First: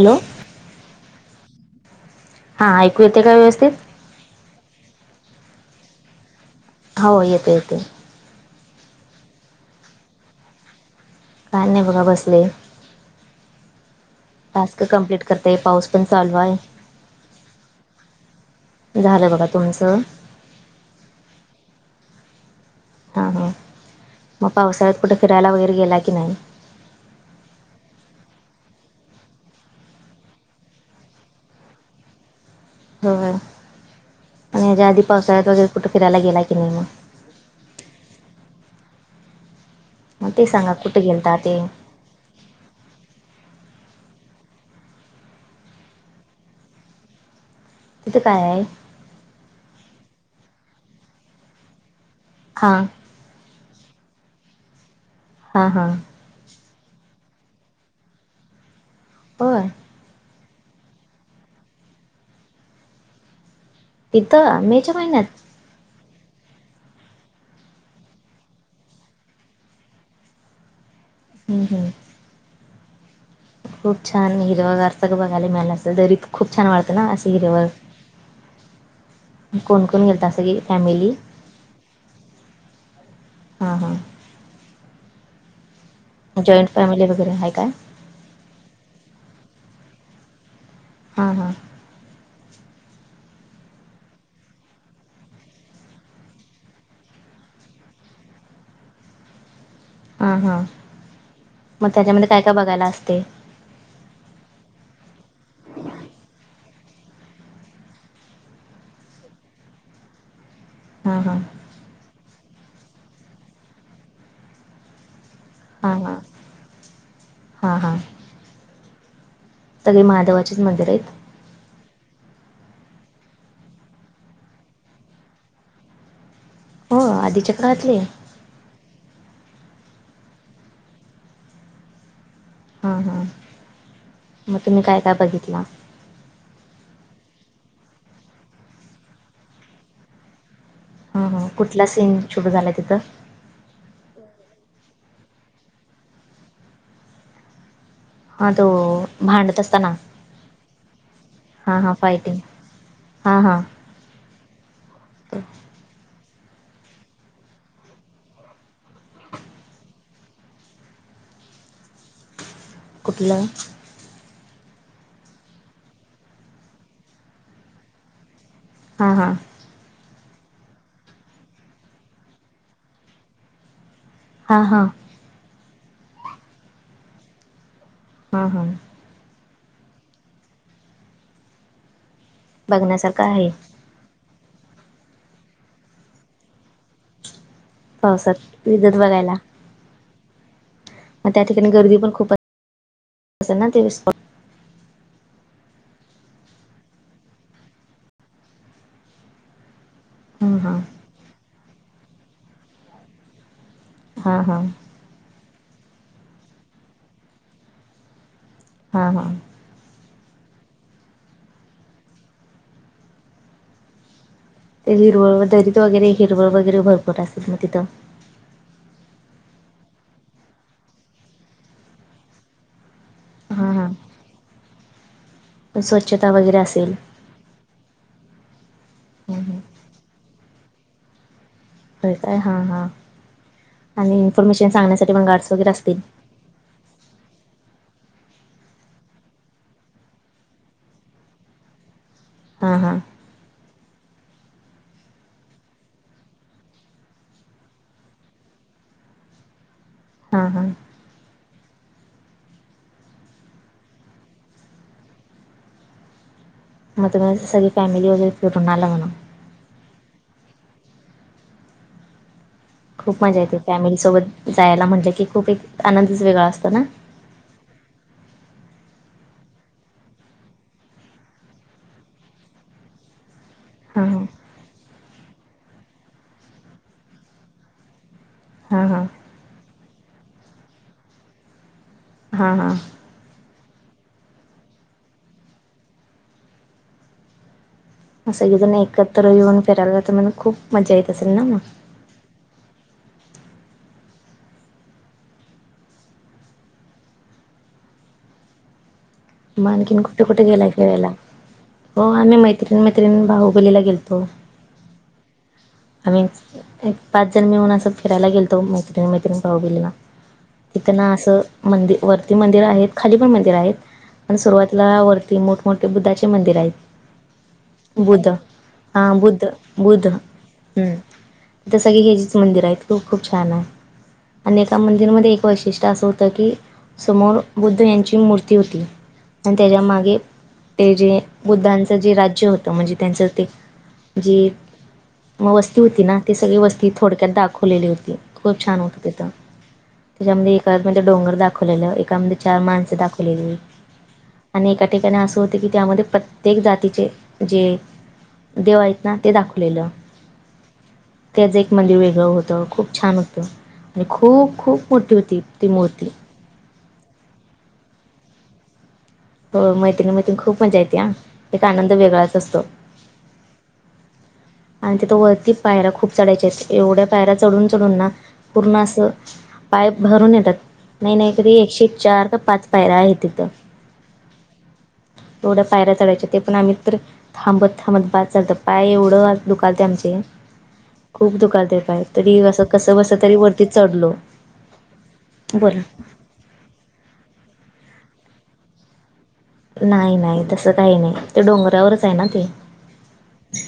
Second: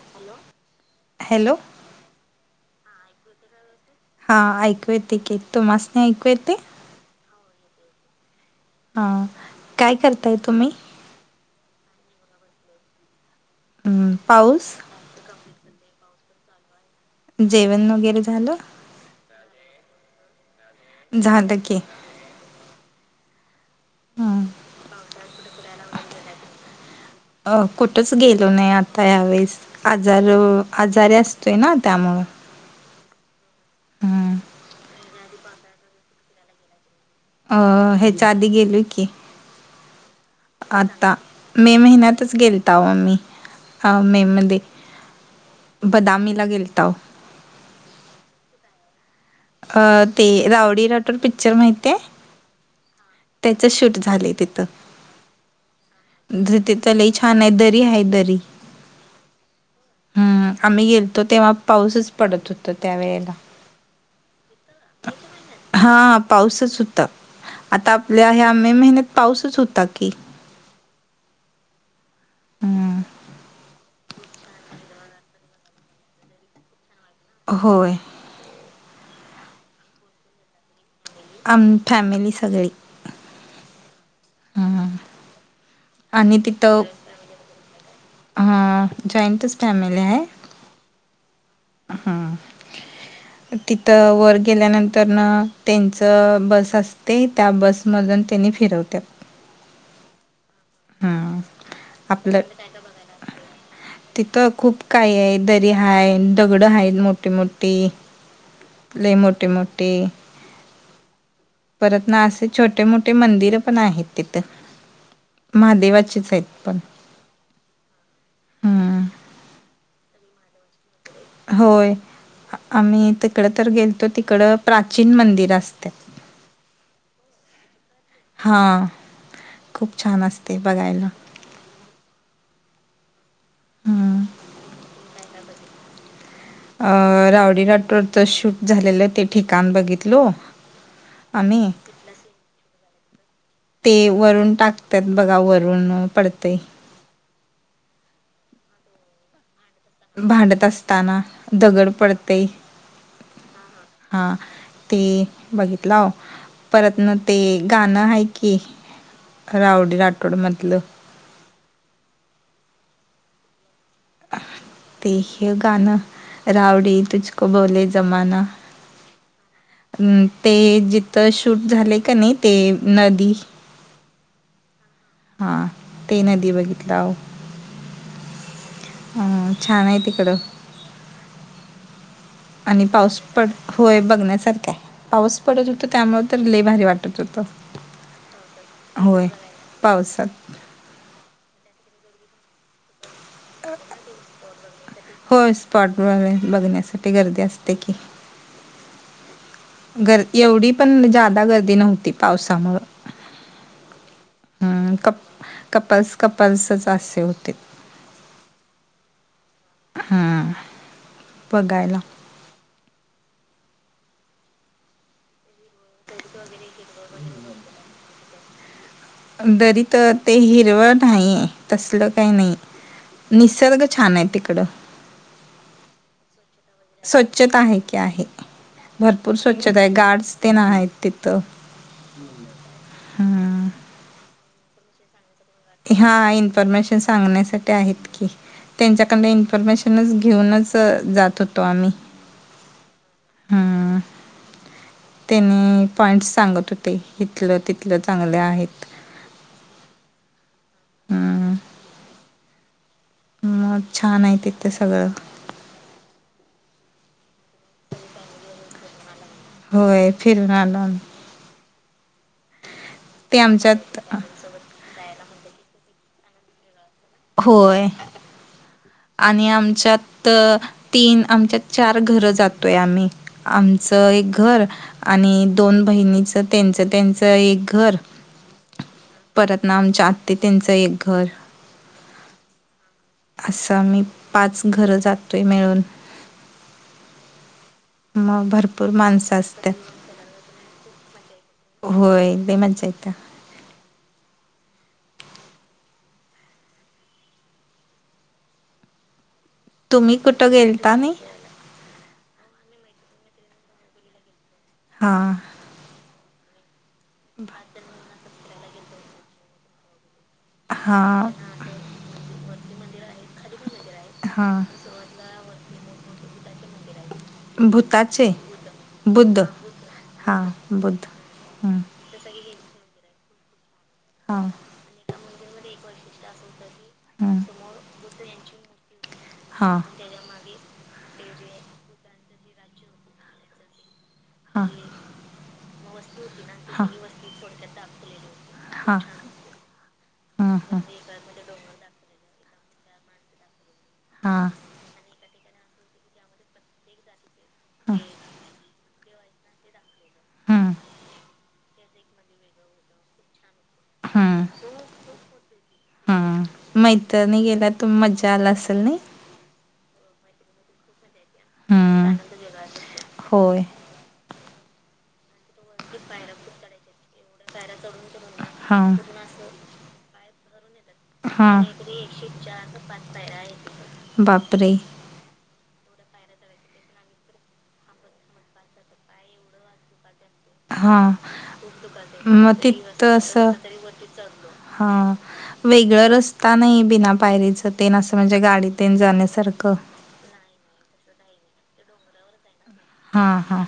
Hello. Hello. हा, ऐकू येतय का व्यवस्थित? हा, ऐकू येतय की, तुमास नी ऐकू येतय? हो येतोय येतोय. हा, काय करताय तुम्ही? काय नाय बघा, बसलेय. हम्म पाऊस टास्क कमप्लीट करतेय. पाऊस पण चालू आहे. जेवण वगैरे झालं? झालं बघा, तुमचं? झाल की. हां, ह, हं. मग पावसाळ्यात कुठे फिरायला वगैरे गेला की नाही? अ कुठंच गेलो नाही. आता यावेेळेस. आजार आजारी असतोय ना, त्यामुळं. ह ह. हम्म आणि ह्याच्या्या आधी पावसाळ्यात वगैरे कुठं फिरायला गेला की नाही म? अ, ह्याच्या आधी गेलोय की. मग ते सांगा कुठे आता गेलता ते मे महिन्यातच गेल तो आम्ही. अ मे मध्ये. बदामीला गेलताओ. तिथे काय आहे? अ ते रावडी राठोर पिक्चर माहितीये? हा. त्याचं शूट झाले तिथं. हा हा. त तीथ लई छाने. दरी हाये दरी. होय? हम्म आम्ही गेलतो तेव्हा पाऊसच पडत होतो. त्या वेळेला. तीथं मेच्या महिन्यात. हा पाऊसच होता. आता आपल्या ह्या मे महिन्यात पाऊसच होता की. हम्म हम्म. हम्म. खूप छान हिरव गार सर्व बघायला मिळाणार असल. दरीत खूप छान वाटतं ना अस हिरव. होय कोण कोण गेलता? सगळी फॅमिली? आम फॅमिली सगळी. हा हा. हम्म आणि जॉईंट तिथं फॅमिली वगैरे आहे काय? ह जॉईंटच फॅमिली आहे हा हा हा तिथं वर गेल्यानंतर न त्यांचं बस असते त्या बस मधून त्यांनी फिरवत्या हा हा हम्म मग त्याच्यामध्ये आपलं काय काय बघायला असते तिथं खूप काही आहे दर्या आहे दगडं आहेत मोठीे मोठीे ल मोठे मोठे हा हा परत ना असे छोटे मोठे मंदिर पण आहेत तिथं हां हां महादेवाचेच आहेत पण हां हां हं. सगळी महादेवाचेच मंदिर आहेत होय आम्ही तिकड तर गेलतो तिकड प्राचीन मंदिर असत हो आधीच्या काळातले हां खूप छान असते बघायला हां हां हं. मग तुम्ही काय काय बघितला अ रावडी राठोडच शूट झालेलं ते ठिकाण बघितल ह कुठला सीन शूट झालाय तिथं ते वरून टाकतात बघा वरून पडतंय हा तो भांडत असताना भांडत असताना हां दगड हां फायटिंग पडते हां हां हा ते बघितित लाव परत ना ते गाणं आहे की रावडी राठोड म्हधलं कुठलं ते ह गणं रावडी तुझक भोवले जमाना हा हा अम ते जिथं शूट झाले का नाही ते नदी हा हा हा ते नदी बघितलं हो हा हा अ छान आहे तिकडं आणि पाऊस बघण्यासारखं आहे पड होय बघण्यासारखा आहे पाऊस पडत होत त्यामु तर लले भारीी वाटत होत पावसात विदत बघायला पावसात मग त्या ठिकाणी गर्दी पण खूप अस ना ते होय स्पॉट व बघण्यासाठी गर्दी असते की गर् हां एवढी हां पण जादा गर्दी नव्हती पावसामुळ हा हा कप कपल्स कपल्सच असे होते हा हा हा.... बघायला. ते हिरवळ- दरित वगैरे हिरवळ वगैरे भरपूर असत्यात मग तिथं. दरीत ते हिरवळ नाहीये तसलं काही नाही. हा निसर्ग हा छान आहे तिकडं. स्वच्छता वगैरे असेल? स्वच्छता आहे की आहे भरपूर स्वच्छता आहे गार्ड्स तेना आहेत तिथं. होय काय हां -हां हां आणि इन्फॉर्मेशन सांगण्यासाठी मग गार्ड्स? वगैरे असतील हा इन्फॉर्मेशन सांगण्यासाठी आहेत की. त्यांच्याकडन इन्फॉर्मेशनच घेऊनच जात होतो आम्ही. हा- हा. हा.... तेनी पॉइंट्स सांगत होते इिथलं -तिथलं चांगले आहेत. हा- हा. हम्म. म छान आहे तिथं सगळं. मग तुम सगळी फॅमिली वगैरे फिरून आला म्हणा. होय फिरुन आलो आम्ही. खूप ते मजा येते आमच्यात फॅमिलीसोबत जायला म्हटलं की खूप एक आनंदच वेगळा असतो ना? होय. आणि आमच्यात तीन आमच्यात चार घरं जातोय आम्ही. हां आमचं हां एक घर आणि दोन बहिणीच तेंच- तेंच एक घर. हा- हा. परत ना आमच्या आत्ती तेंच एक घर. हा -हा असं आम्ही पाच घरं जातोय मिळून. म मग सगळीजण भरपूर एकत्र माणसं येऊन असतात फिरायला तर मग खूप मज्जा येत असेल ना मग? होय लय मज्जा येत्या. म आणखीन तुम्ही कुठं- कुठं गेलाय गेलता फिरायला? नाही हो, आम्ही मैत्रीण- मैत्रिण बाहुबलीला गेलतो. हा. आम्हीज् एक पाच जण मिळून असं फिरायला गेलतो मैत्रिण- मैत्रिण बाहुबलीला. तिथ हा ना असं मंदि- वरती मंदिर आहेत, खाली पण मंदिर आहेत. पण हा सुरुवातीला वरती मोठमोठे बुद्धाचे मंदिर आहेत. बुध्द भूताचे हा बुद्ध बुध्द- बुध्द. हा बुद्ध. हम्म हे गेजीच [unintelligible] मंदिर आहेत. खूप- खूप छान आहे. हा आणि एका मंदिरमध्ये एक वैशिष्ट्य असं होत की समोर हम्म बुद्ध यांची मूर्ती होती होती आणि त्याच्या हां मागे ते जे बुद्धांचं जे राज्य होतं म्हणजे त्यांचं ते जी हां म वस्ती होती ना ती सगळी हां वस्ती थोडक्यात दाखवलेली होती खूप छान होत हां तिथं. त्याच्यामध्ये हां एकामध्ये डोंगर दाखवलेलं, एकामध्ये चार माणसं दाखवलेली. हा. आणि एका ठिकाणी असं होत की त्यामध्ये प्रत्येक जातीचे जे हां देव हायत ना ते दाखवलेलं. हम्म तेज एक मंदिर वेगळं होतं, खूप छान होतं. आणि हम्म खूप -खूप मोठी होती ती मूर्ती. मैतरणी गेल्या तू मजा आला असेल नय? हो मैत्रिणी -मैत्रिणी खूप मज्जा येत्या. एक आनंद वेगळाच असतो. होय. आणि तिथ वरती पायऱ्या खूप चढायच्या असत्यात. एवढ्या पायऱ्या चढून चढून ना पूर्ण हां असं पाय भरून येतात. नाही नाही तरी हां एकशे चार काय पाच पायरा आहे तिथं. बापरे! एवढ्या पायऱ्या चढायच्या ते पण आम्ही तर थांबत थांबत बास झालंत पाय एवढं दुखालते आमचे हां. खूप दुखालते पाय तरी आहे कसं असं कस बस तरी वरती चढलो. हा बोला वेगळं रस ता नाही बिना पायरीच तेन असं म्हणजे गाडीतेन जाण्यासारखं. नाही नाही तसं काही नाही ते डोंगरावरच आहे ना ते. हा हा.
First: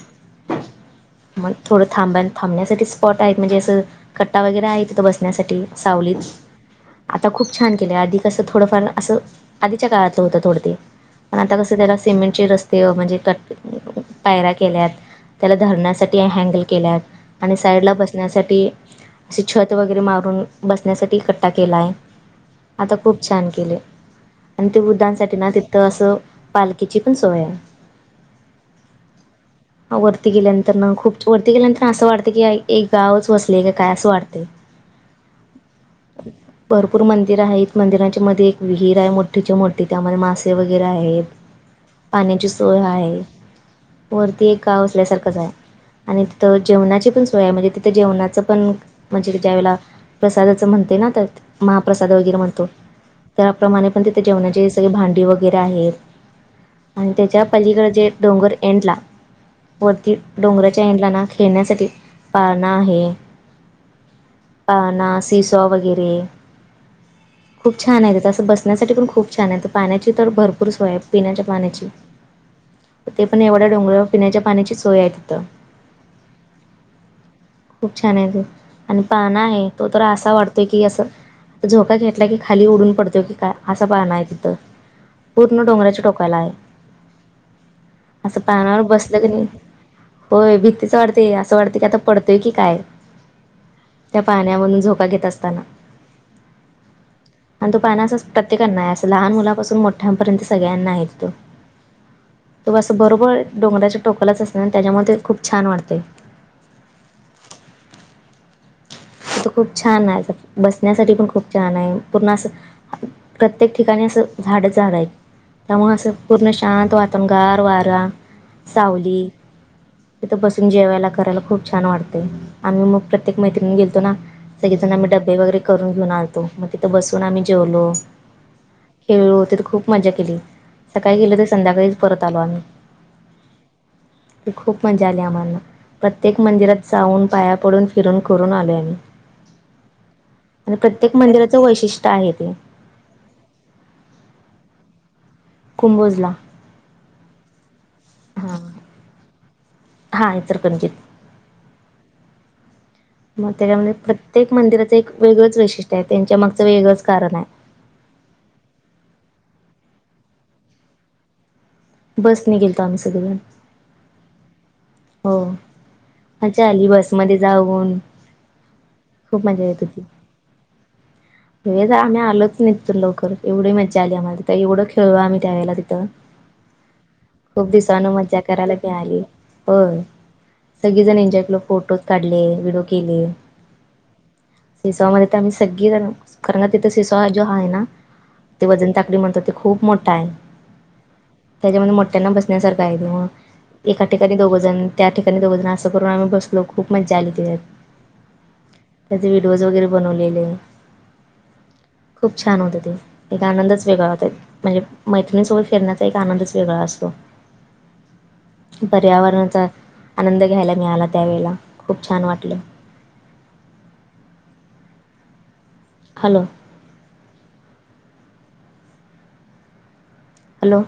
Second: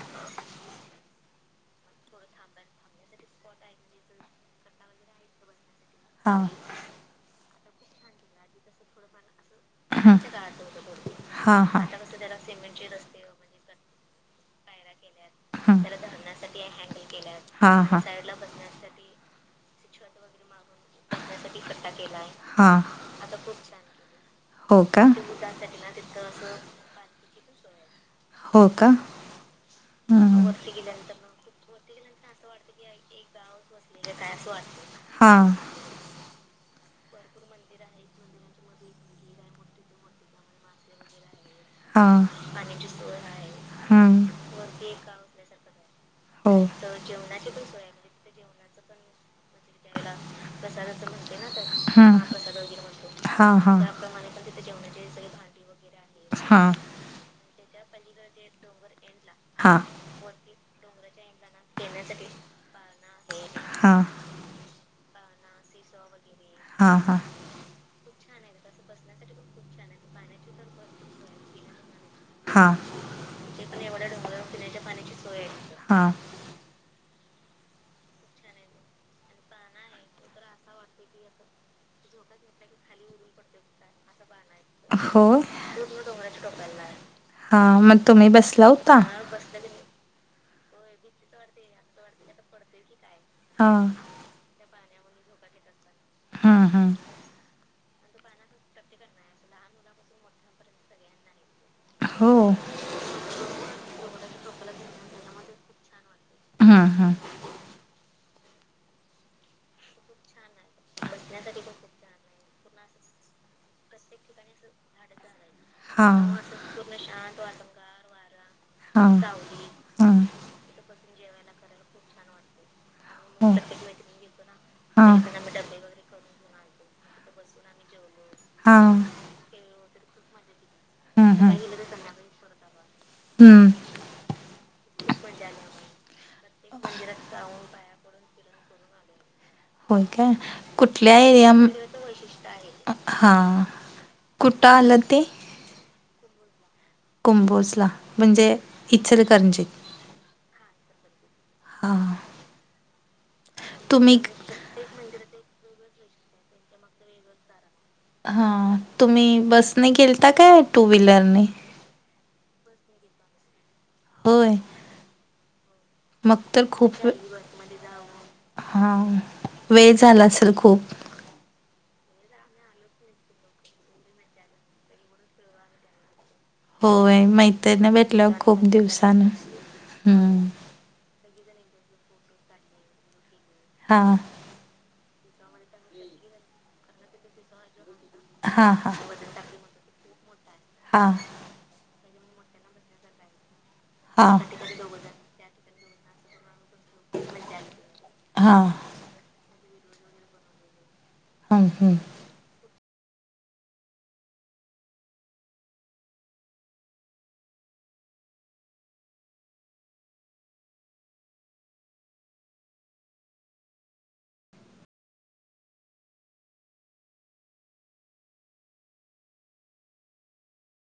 मग थोडं थांब थांबण्यासाठी स्पॉट आहेत म्हणजे असं कट्टा वगैरे आहे तिथं बसण्यासाठी सावलीत. हां आता खूप छान केले. आधि कसं थोडंफार असं आधीच्या हं काळातलं होतं थोडं ते. पण आता हां कसं हां. त्याला सिमेंटचे रस्ते व म्हणजे पायऱ्या केल्यात त्याला हं. धरण्या साठी हँडल केल्यात आणि हां साईडला हां. बसण्यासाठी असे छत वगैरे मारून बसण्यासाठी कट्टा केला आहे. हां. आता खूप छान केले. आणि ते हो का? वृद्धांसाठी ना. तिथं असं पालखीची पण सोय हाय. आहे. हो का? वरती गेल्या खूप वरती गेल्यानंतर असं वाटते की एक गावच वसलेल काय असं वाटते. हा [unintelligible] भरपूर मंदिर आहेत. मंदिरांच्या मध्ये एक विहीर आहे मोठीच्या मोठी त्यामध्ये मासे वगैरे आहेत. ह. [unintelligible] पाण्याची सोय आहे. हम्म वरती एक गाव असल्यासारखंच आहे. आणि तिथं हो. जेवणाची पण सोय आहे. म्हणजे तिथं जेवणाचं पण म्हणजे ज्या वेळेला, प्रसादाचं म्हणते ना तर महाप्रसाद वगैरे म्हणतो. त्याप्रमाणे पण तिथे जेवणाचे सगळे भांडी वगैरे आहे. हां आणि त्याच्या पलीकडं जे डोंगर एंडला हां वरती डोंगराच्या एंडला खेळण्यासाठी पाळणा आहे. हां. पाळणा, सि सो वगैरे. हां हां. खूप छान आहे. तिथं असं बसण्यासाठी पण खूप छान आहे. तर पाण्याची तर भरपूर सोय पिण्याच्या पाण्याची. हां ते पण एवढ्या डोंगरावर पिण्याच्या पाण्याची सोय आहे तिथं. हां. खूप छान आहेेत आणि पाळणा आहे. तो तर असा वाटतोय की असं. झोका घेतला की खाली उडून पडतो की काय. असा पाळणा आहे तिथं. हो पूर्ण डोंगराच्या टोकाला आहे. हा मग तुम्ही असं बसला पाळणावर होता? बसलं की नाही. होय, भीतीच वाटतेय. असं वाटते की आता पडतोय की काय. हा. त्या पाळण्यामधून झोका घेत असताना. हा हा. आणि तो पाळणा असं प्रत्येकांना आहे. असं लहान मुलापासून मोठ्यांपर्यंत सगळ्यांना आहे तिथं. हो. तो असं बरोबर डोंगराच्या टोकालाच असणं आणि त्याच्यामध्ये ते खूप छान वाटते. हा हा. तो खूप छान आहे असं. बसण्यासाठी पण खूप छान आहे पूर्ण असं प्रत्येक ठिकाणी असं झाडच झाड हाईत. त्यामुळं हा. असं पूर्ण शांत वातावरण गार वारा, वारा सावली. तिथं बसून जेवायला करायला खूप छान वाटतय आम्ही म प्रत्येक मैत्रीण गेलतो ना. सगेजण आम्ही डबे वगैरे करून घेऊन आलतो म तिथं बसून आम्ही जेवलो. हा. खेळलो तिथं खूप मजा केली सकाळी गेल ते संध्याकाळीच परत आलो आम्ही. आम्ही. हम्म. ती खूप मजा आली आम्हाला प्रत्येक मंदिरात जाऊन पाया पडून. फिरून करून आलोय आम्ही होय काय आणि प्रत्येक मंदिराच वैशिष्ट्य आहे ते. हां, कुठ आलं ते. कुंबोजला. कुंबोजला, म्हणजे इचरकरंजीत? हा इचलकरंजीत. हा म त्याच्यामध्ये तुम्ही प्रत्येक मंदिराचं एक वेगळंच वैशिष्ट्य आहे त्यांच्या मागचं वेगळंच कारण आहे. हा तुम्ही बसने गेलता काय टू व्हीलरनी? बस ने गेलतो आम्ही सगेजण. होय. हो मग मज्जा आली बसमध्ये जाऊन. हां खूप मजा वेळ झाला असेल खूप? वेळ झाला आम्ही आलोच नाही तिथून लवकर एवढी मज्जा आली आम्हाला तिथ एवंढ खेळलो आम्ही त्या वेळेला तिथं. होय खूप मैतरणी दिवसानं भेटल्या व मज्जा खूप करायला मिळाली दिवसान. होय हम्म सगळीजण एंजॉय केलो फोटोज काढले व्हिडिओ केले. हां. सिसोवामध्ये तर आम्ही सगळीजण खरं ना तिथे सिसोवा जो हाय ना ते हा वजनताकडी म्हणतात ते खूप मोठा आहे. हां. त्याच्यामध्ये मोठ्यांना बसण्यासारखा आहे ग म, एका हा ठिकाणी दोघंजण. त्या ठिकाणी दोघजण असं करून आम्ही बसलो खूप मज्जा आली तेज्यात. हा त्याचे व्हिडिओज वगैरे बनवलेले. हां हमम. खूप छान होतं ते. एक आनंदच वेगळा होता म्हणजे मैत्रिणीसोबत फिरण्याचा एक आनंदच वेगळा असतो. पर्यावरणाचा आनंद घ्यायला मिळाला त्यावेळेला, खूप छान वाटलं. हॅलो. हॅलो.